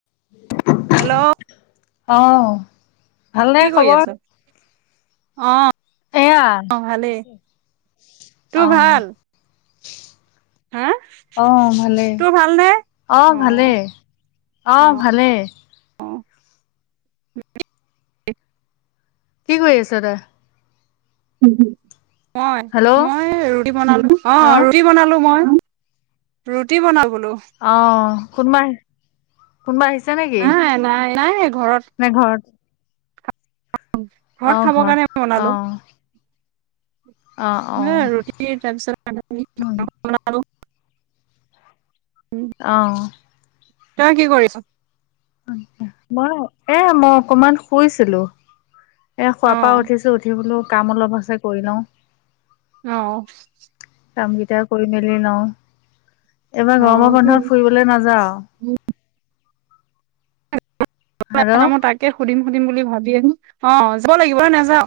[inaudible] Hello. অ ভালনে কি কৰি খবৰ আছ? অ এয়া আহ ভালেই তোৰ ভাল। হা অহঁহ ভালে তোৰ ভালনে? অহঁ অ ভালে অ অহঁ ভালেই কি কৰি আছ তই? মই হেল্ল' মই ৰুটি বনালো অ অহ ৰুটি বনালো মই ৰুটি বনাম। আহ কোনো? কোনোবা আহিছে নেকি নাই নাই নাই ঘৰত নে ঘৰত ঘৰত অহ খাব কাৰণে আমি বনালোঁ। অহ অহ হা অহ ৰুটি তাৰপিছত ব। অহঁ। তই কি কৰিছ মই এহ মই অকমান শুইছিলোঁ এ অ খোৱাৰ পৰা উঠিছোঁ উঠি বোলো কাম অলপ আছে কৰি লওঁ। অ কাম কেইটা কৰি মেলি লওঁ এইবাৰ অ গৰমৰ কি বন্ধত ফুৰিবলে নাযাও। হেল্ল' মই তাকে সুধিম সুধিম বুলি ভাবি আহিম অ যাব লাগিব ন নাযাও।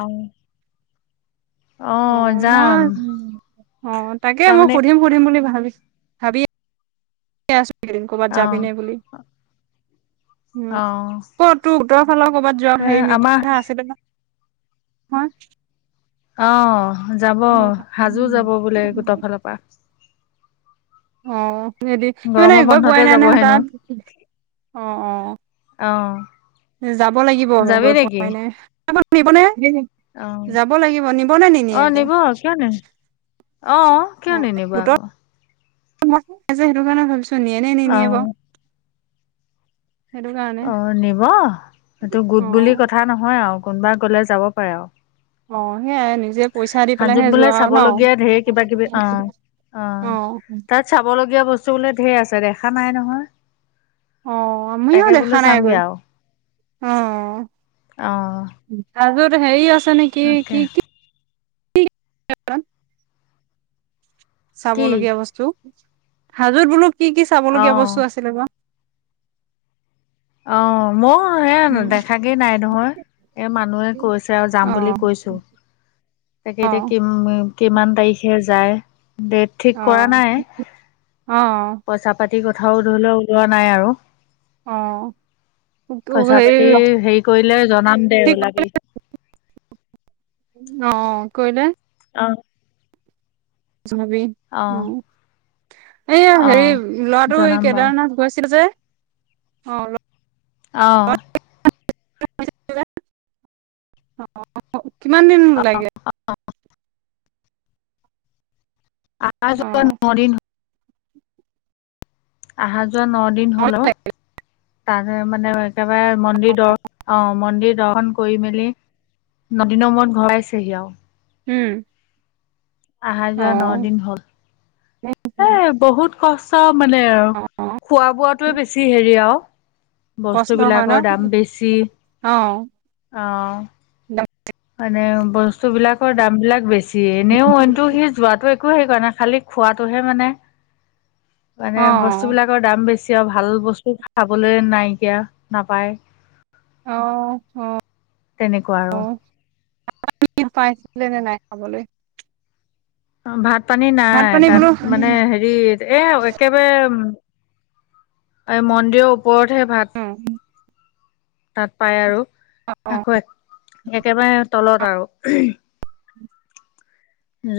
আহ। অ মই অ তাকে মই তাৰমানে সুধিম সুধিম বুলি ভাবিছো? ভাবি আছোঁ একিদিন ক'বাত অ যাবি নাই বুলি উম অ কত তোৰ উত্তৰ ফালৰ কৰবাত এ হেৰি মি কথা আমাৰ লিখা আছিল দেখোঁন। হা আহ যাব সাজো যাব বোলে গোটৰ ফালৰ পৰা। অঁহ হেতি মানে গৰমৰ গয় পোৱাই বন্ধতে নাই যাব নহয় হেনো তাঁত অহঁ অহঁ অ যাব লাগিব যাবি গৈ নেকি পোৱা নাই মোক নিব নে। অ যাব লাগিব নিব নে নিনিয়ো আকৌ আহ কিয় নি নিবা। মই আ সেইটো কাৰণে ভাবিছো নিয়ে নে অ নিনিয়ে বাৰু। সেইটো কাৰণে অ নিব এইটো অ গোট বুলি কথা নহয় আৰু কোনোবা গলে যাব পাৰে আৰু। অ সেইয়াই নিজে পইচা দি হাজোত পেলাইহে বোলে যোৱা আৰু নহঁ চাবলগীয়া ঢেৰ কিবা কিবি অ অ তাত চাবলগীয়া বস্তু বোলে ধেৰ আছে দেখা নাই নহয়। অঁ মমিও তাকে বোলো দেখা নাই চামগে গৈ আৰু অত। অ', হেৰি হৈছে নেকি কি তাকে কি [unintelligible] কি চাবলগীয়া বস্তু হাজুত বোলো কি কি চাবলগীয়া বস্তু অ', আছিলে ব অ মই সে উম দেখাগেই নাই নহয় এই মানুহে কৈছে আৰু যাম অ বুলি কৈছোঁ। তাকে অ এতিয়া কিম কিমান তাৰিখে যায়। ডেট ঠিক কৰা নাই অ পইচা পাতি যি কথাওঁ ধৰি লওঁ ওলোৱা নাই আৰু অ অ পইচা হেৰি পাতি হেৰি কৰিলে জনাম দে ঠিক ওলাবি। অহঁ কৈলে অহঁ জনাবি উম। এইয়া হেৰি অ'। ল'ৰাটো এই জনাম বাৰু কেদাৰনাথ গৈছিল যে অহঁ আহ [unintelligible] কিমান দিন লাগে। আজি অ লৈ নহ দিন হল অহা যোৱা নহঁ দিন হলে অওঁ তাৰে মানে একেবাৰে মন্দিৰ দ অ মন্দিৰ দৰ্শন কৰি মেলি নদিনৰ মূৰত ঘৰ পাইছেহি আৰু উম অহা যোৱা ন দিন হ'ল উম। সচা মানে আৰু খোৱা বোৱাতোৱে বেছি হেৰি আৰু কষ্ট হয় ন বস্তুবিলাকৰ দাম বেছি, অ অহঁ। মানে বস্তু বিলাকৰ দাম বিলাক বেছি এনেওটো সি যোৱাটো একো সেইকাৰ নে খালি খোৱাটোহে মানে মানে অ বস্তু বিলাকৰ দাম বেছি। এতিয়া ভাল বস্তু খাবলৈ নাইকিয়া নাপায়। আহ আহ তেনেকুৱা আৰু আহ পাইছিলে নে নাই খাবলৈ অ ভাঁত পানী ভাত নাই পানী বোলো তাতঁ মানে হেৰি এ একেবাৰে মন্দিৰৰ ওপৰতহে ভাত অ', তাত পাই আৰু আকৌ একেবাৰে তলত আৰু।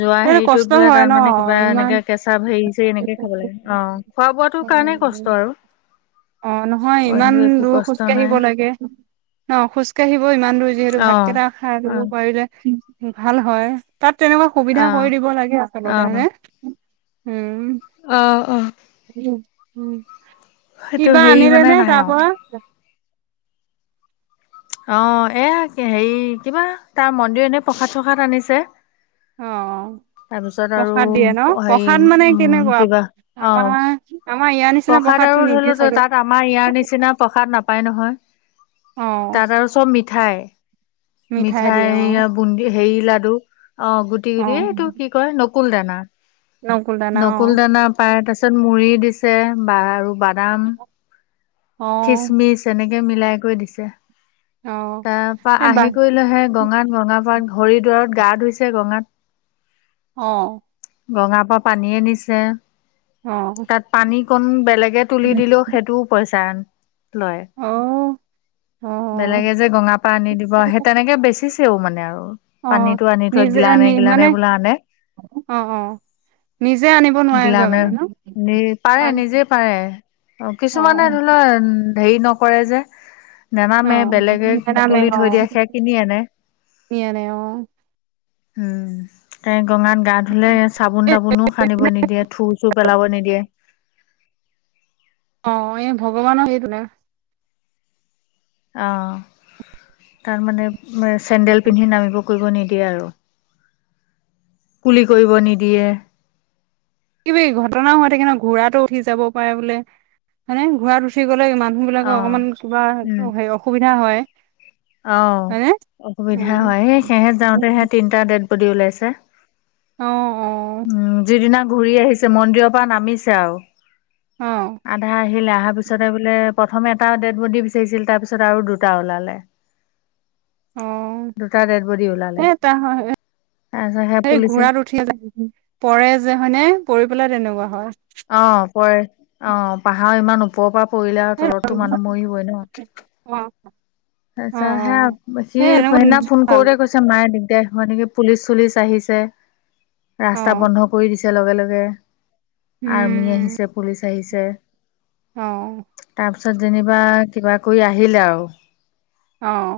যোৱা তেতিয়াতো হেৰিতোত কষ্ট বোলে হয় তাত ন মানে কিবা ইমান এনেকা কেঁচা হেৰিত এনেকে খাব লাগে অ খোৱা বোৱাটো কাৰণে কষ্ট আৰু। অঁ নহয়, ইমান অইনটো একো দূৰ কষ্ট নাই খোজকাঢ়িব লাগে। ন খোজ কাঢ়িবও ইমান দূৰ যিহেতু অ ভাতকেইটা খাই অ লব পাৰিলে। ভাল হ'য়, তাত তেনেকুৱা সুবিধা অ কৰি দিব লাগে আচলতে হ'য় নে? উম আহ অ উম সেইটো কিবা হেৰি আনিলে মানে নে নাই তাৰ আৰু পৰা। অ এয়া হেৰি কিবা তাৰ মন্দিৰ এনে প্ৰসাদ চসাদ আনিছে। অঁ অঁ তাৰপিছত আৰু প্ৰসাদ দিয়ে ন হেৰি প্ৰসাদ মানে উম কেনেকুৱা কিবা অ আমাৰ। আমাৰ ইয়াৰ নিচিনা প্ৰসাদ প্ৰসাদটো আৰু ধৰি নিদিয়ে লওক ত চাগে তাত আমাৰ ইয়াৰ নিচিনা প্ৰসাদ নাপায় নহয়। অ', তাত আৰু চব মিঠাই মিঠাই দিয়ে অ', মিঠাইয়া বুন্দি হেৰি লাডু, অঁ গুটি গুটি অ', এইটো কি কয়? নকুল দানা। নকুল দানা নকুল অ', দানা পায় তাৰ পিছত মুড়ি দিছে বা আৰু বাদাম অ'। খিচমিচ এনেকে মিলাই কৈ দিছে। অ তাৰপা এ বাহ আহি কৰিলেহে গঙাত বগা পাত হৰি দুৱাৰত গা ধুই ছে গঙাত অ গঙাৰ পৰা পানী আনিছে। অ কন, বেলেগে তুলি দিলেও সেইটোও পইচাঁ আন লয় অ অ বেলেগে যে গঙাপা আনি দিব সেই তেনেকে বেচিছেও মানে। আৰু অ পানীটো আনি থয়, নিজে গিলানে নি গিলানে মানে বোলে আনে। অ অ নিজে আনিব নোৱাৰেগৈ গিলানে মানে ন নি -পাৰে পানী। নিজে পাৰে। অঁ, অ কিছুমানে ধৰিলোৱা সেই নকৰে যে। অ নেনামে, বেলেগে নেনামে তুলি অ থৈ দিয়ে সেই কিনি আনে। নিয়া নাই অ উম ক গঙাত গা ধুলে চাবোন এ তাবোনো সানিব নিদিয়ে থুৰ চুৰ পেলাব নিদিয়ে। অঁ, এ ভগৱানৰ সেইভূঁনে। আহঁ তাৰ মানে চেণ্ডেল পিন্ধি নামিব কৰিব নিদিয়ে আৰু। কুলি কৰিব নিদিয়ে। কিব ঘটনাও হৈ থাকে ন ঘোঁৰাতো উঠি যাব পাৰে বোলে হয়নে ঘোঁৰাত উঠি গ'ল। [unintelligible] মানুহ অ বিলাকৰ অকমান কিবা উম হে হেৰি অসুবিধা হ'য়। অ হয়নে অসুবিধা উম হয় সেই সেহে যাওঁতে সে তিনটা ডেট বডি ওলাইছে। অ অ। উম যিদিনা ঘূৰি আহিছে, মন্দিৰৰপা নামিছে আও। অ। আহিলে, আহাৰ পিছতে বোলে প্ৰথমে এটা ডেড্‌ বডি বিচাৰিছিল। তাৰ পিছত আৰু দুটা ওলালে। অঁ, দুটা ডেড বডি ওলালে সেই তা হ হ'য় এ তাৰপিছত সেই হে পুলিচে ঘোঁৰাত উঠি যায় পৰে যে হয়নে পৰি পেলাই তেনেকুৱা হয়। অঁ পৰে, অঁ পাহাৰ ইমান ওপৰপা পৰিলে আও তলতটো মানুহ মৰিবই ন'? অ', অ', তাৰপিছত হে অ', সি সেই এনেকুৱা সেইদিনা ফোন ভাল কৰোতে কৈছে মায়ে দিগদাৰ- হ'য় নেকি? পুলিচ- চুলিচ আহিছে, ৰাস্তা অ', বন্ধ কৰি দিছে লগে লগে। আৰ্মি উম, আহিছে পুলিচ আহিছে। অ। তাৰপিছত যেনিবা কিবা কৰি আহিলে আৰু। অঁ,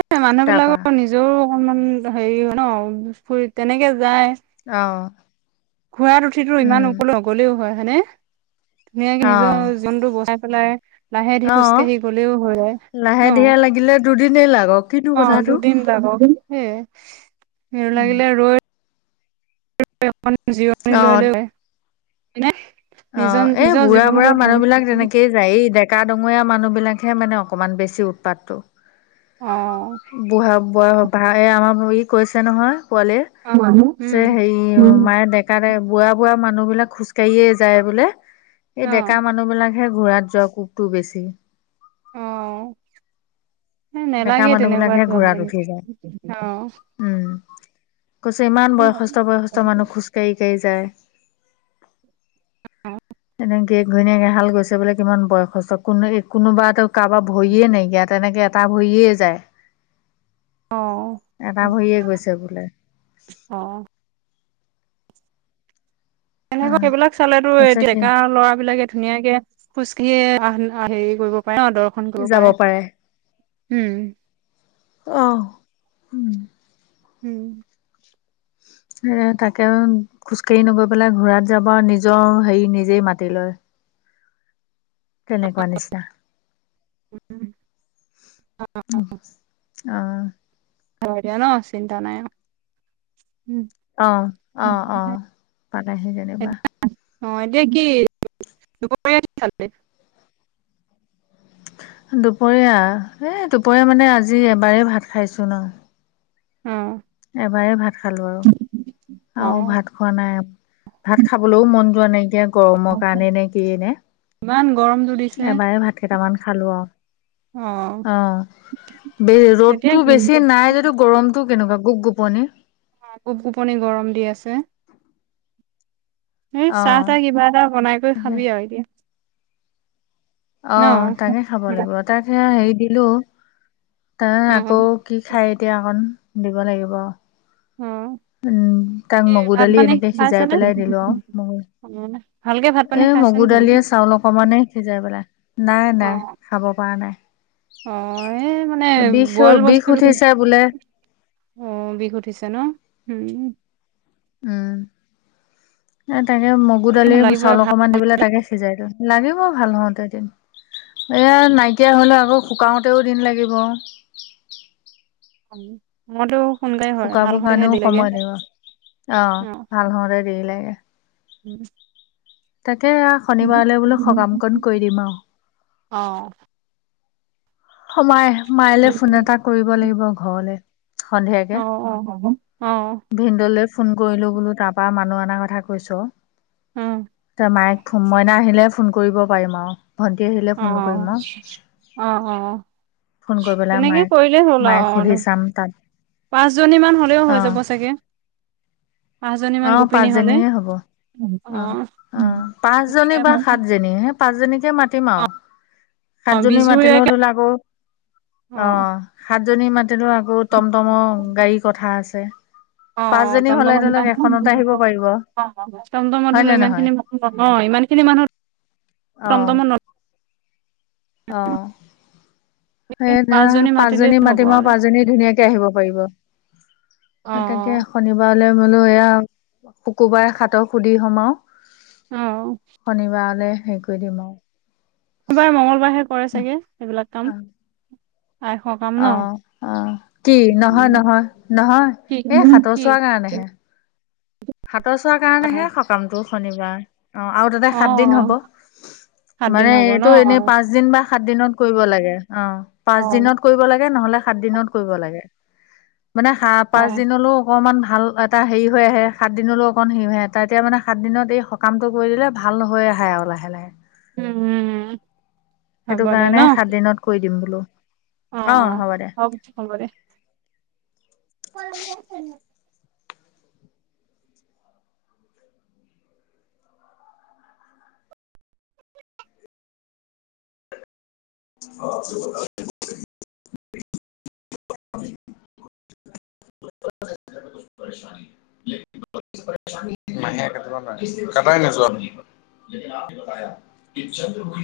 এ মানুহ তাৰপা বিলাকৰ নিজৰো অকণমান হেৰিও ন' ফুৰিত্‌ তেনেকে যায়। অ। ঘোৰাত উঠিতো ইমান উম ওপলে নগলেও হয় হয়নে? ধুনীয়াকে নিজৰ উজনটো বচাই পেলাই। অ লাহেধিৰে অ খোজকাঢ়ি গ'লেও হ'য় যায লাহে ন'? ধীৰে লাগিলে দুদিনেই লাগক কিন্তু অঁ কথাটো দুদিন তাত তহিম হে খেৰ উম লাগিলে ৰৈ জিৰণি অ লৈ লৈনে অ এই বুঢ়া বুঢ়া মানুহ বিলাক তেনেকেই যায় ডেকা ডঙৰীয়া মানুহ বিলাক। খে মানে অকণমান বেছি উৎপাতটো। অ'। বুঢ়া বয়স এই আমাৰ ই কৈছে নহয়। পোৱালিৰ, মানুহ পিছে হেৰি উম মায়ে ডেকা ডে বুৱা বুৱা মানুহ বিলাক খোজকাঢ়িয়ে যায় বোলে, অ এই ডেকা মানুহ বিলাকহে ঘোৰাত যোৱা কোকটো বেছি অঁ-। হে ডেকা নেলাগে মানুহ তেনেকুৱা বিলাকহে ঘোঁৰাত প্ৰব্লেম উঠি যায় অ। উম কৈছে ইমান বয়সস্থ বয়সস্থ মানুহ খোজ কাঢ়ি কাঢ়ি যায়। তেনেকে। গিৰিয়েক ঘৈণীয়েক এহাল গৈছে বোলে কিমান বয়সস্থ, কোনো হে কোনোবাটো কাৰোবাৰ ভৰিয়েই নাইকীয়া তেনেকে এটা ভৰিয়ে যায়। অ এটা ভৰিয়ে গৈছে বোলে। অ এনেকৈ আহ সেইবিলাক চালেটো এ কৈছে সে ডেকা ল'ৰাবিলাকে ধুনীয়াকে খোজ কাঢ়ি এ হেৰি কৰিব পাৰে ন দৰ্শন কৰিব পাৰে উম। অহ। [inaudible] এ তাকে খোজকাঢ়ি নগৈ পেলাই ঘূৰাত যাব আৰু নিজৰ হেৰি নিজেই মাতি লয়। তেনেকুৱা নিচিনা। ওঁ অঁ। থৈ দিয়ে ন' চিন্তা নাই আও। আহ অ অ পালেহি যেনিবা। অ এতিয়া কি দূপৰীয়া কি খালি? দুপৰীয়া, এই দুপৰীয়া মানে আজি এবাৰেই ভাত খাইছো ন'। অ এবাৰেই ভাত খালো আৰু অ আৰু ভাত খোৱা নাই। ভাত খাবলৈও মন যোৱা নাইকিয়া গৰমৰ কাৰণে নে কিয়ে নে? ইমান গৰমটো দিছে এবাৰে ভাত কেইটামান খালো আও। অ বে এতিয়া ৰ'দতটো বেছি নাই যদিও গৰমতটো কেনেকুৱা। গুপ গোপনী। আহ গুপ গুপনি গৰম দি আছে। উম চাহ অ' তাহ কিবা এটা বনাই কৰি খাবি আৰু এতিয়া ন অঁ তাকে খাব লাগিব তাক সে হেৰি দিলো। তাই অ আকৌ কি খাই এতিয়া অকণ দিব লাগিব আও। অ উম তাক মগুৰ ভাত দালি পানী এনেকে সিজাই খাইছেনে? পেলাই দিলো আৰু। মগু অ ভালকে ভাত পানী এ খাইছে মগু নে নাই? দালিয়ে চাউল অকমানে সিজাই পেলাই। নাই নাই, খাব খোৱা নাই। অঁ এই মানে বিষ বইল বিষ বস্তু উঠিছে বোলে অঁ, বিষ উঠিছে ন'? উম উম, এ তাকে মগু দালিত লাগিবই চাউল ভাল অকমান দি পেলাই তাকে সিজাই দিওঁ। লাগিব ভাল হওঁতে এদিন। এয়া নাইকিয়া হলে আকৌ শুকাওঁতেওঁ দিন লাগিব। উম মইটো সোনকালে হ'য়, শুকাব ভাল হ'বলেহে কাৰণেও দেৰি লাগে। সময় লাগিব অ অঁ ভাল হওঁতে দেৰি লাগে ওঁ ওঁহ্‌ তাকে শনিবাৰলৈ বোলো সকাম কণ কৰি দিম আৰু। অ', মায়লৈ ফোন এটা কৰিব লাগিব ঘৰলে সন্ধিয়াকে অ অ অ অ ভিনডলে ফোন কৰিলো বোলো তাৰ পৰাা মানুহ অাৰ কথা কৈছ অ তই মায়েক মইনা আহিলে ফোন কৰিব পাৰিম আৰু। ভন্টি আহিলে ফোন অঁ কৰিম আৰু অঁ অঁ ফোন কৰি পেলাই তেনেকে মায়েক কৰিলে হ'ল মায়েক আৰু সুধি ন চাম তাত পাঁচজনী মান হলেও হৈ যাব চাগে। পাঁচজনী মান অঁ গোপিনী হ'লে পাঁচজনীৰে হব। অ', অঁ অঁ পাঁচজনী তেনেকে বা সাতজনী হে পাঁচজনী মাতিম আৰু অ', সাতজনী মাতিলে বিজুৰীয়াকে অ' অ', সাত জেনী মাটি ডৰা আকৌ টমটমৰ গাড়ীৰ কথা আছে পাঁচজনী হলে ধৰি ল'লে এশ- তম তমট হয় হলে নে ইমান নহয় খিনি মানুহ নহয় অ' ইমান খিনি মানুহ অ টম টম মত অ', নতুকে সেই ধৰা মাতিলেই পাঁচজনী হ'ব মাতিম আৰু পাঁচজনী ধুনীয়াকে আহিব পাৰিব তাকে অ', শনিবাৰ বোলো এয়াও শুকুবাৰে সাতক সুধি সোমাও। অ', শনিবাৰলৈ হেৰি কৰি দিম আৰু শনিবাৰে মঙ্গলবাৰহে কৰে চাগে সেইবিলাক কাম আইস কাম ন অ-অ কি উম, নহয়-নহয়-নহয় কি এই সাতৰ কি চোৱাৰ কাৰণেহে। সচাৰ কাৰণেহে অ', সকামটো শনিবাৰ। অঁ আৰু তাতে সাত দিন হ'ব অ', সাত দিন মানে হ'ব ন এইটো এনেই অ', পাঁচ দিন বা সাত দিনত কৰিব লাগে। অঁ পাঁচ অ', দিনত কৰিব লাগে নহলে সাত দিনত কৰিব লাগে। মানে সা পাঁচদিনলৈও অকণমান ভাল এটা হেৰি হৈ আহে সাত দিনলৈ অকণ সি আহে ত এতিয়া মানে সাত দিনত এই সকামটো কৰি দিলে ভাল হৈ আহে আৰু লাহে লাহে। উম, উম, হ'ব সেইটো দে ন কাৰণে সাত দিনত কৰি দিম বোলো। অ হ'ব দে। অ হক হব দে। [unintelligible] অ [unintelligible] [unintelligible] মাহে কাটিব নোৱ কটাই নাচো আপ [unintelligible]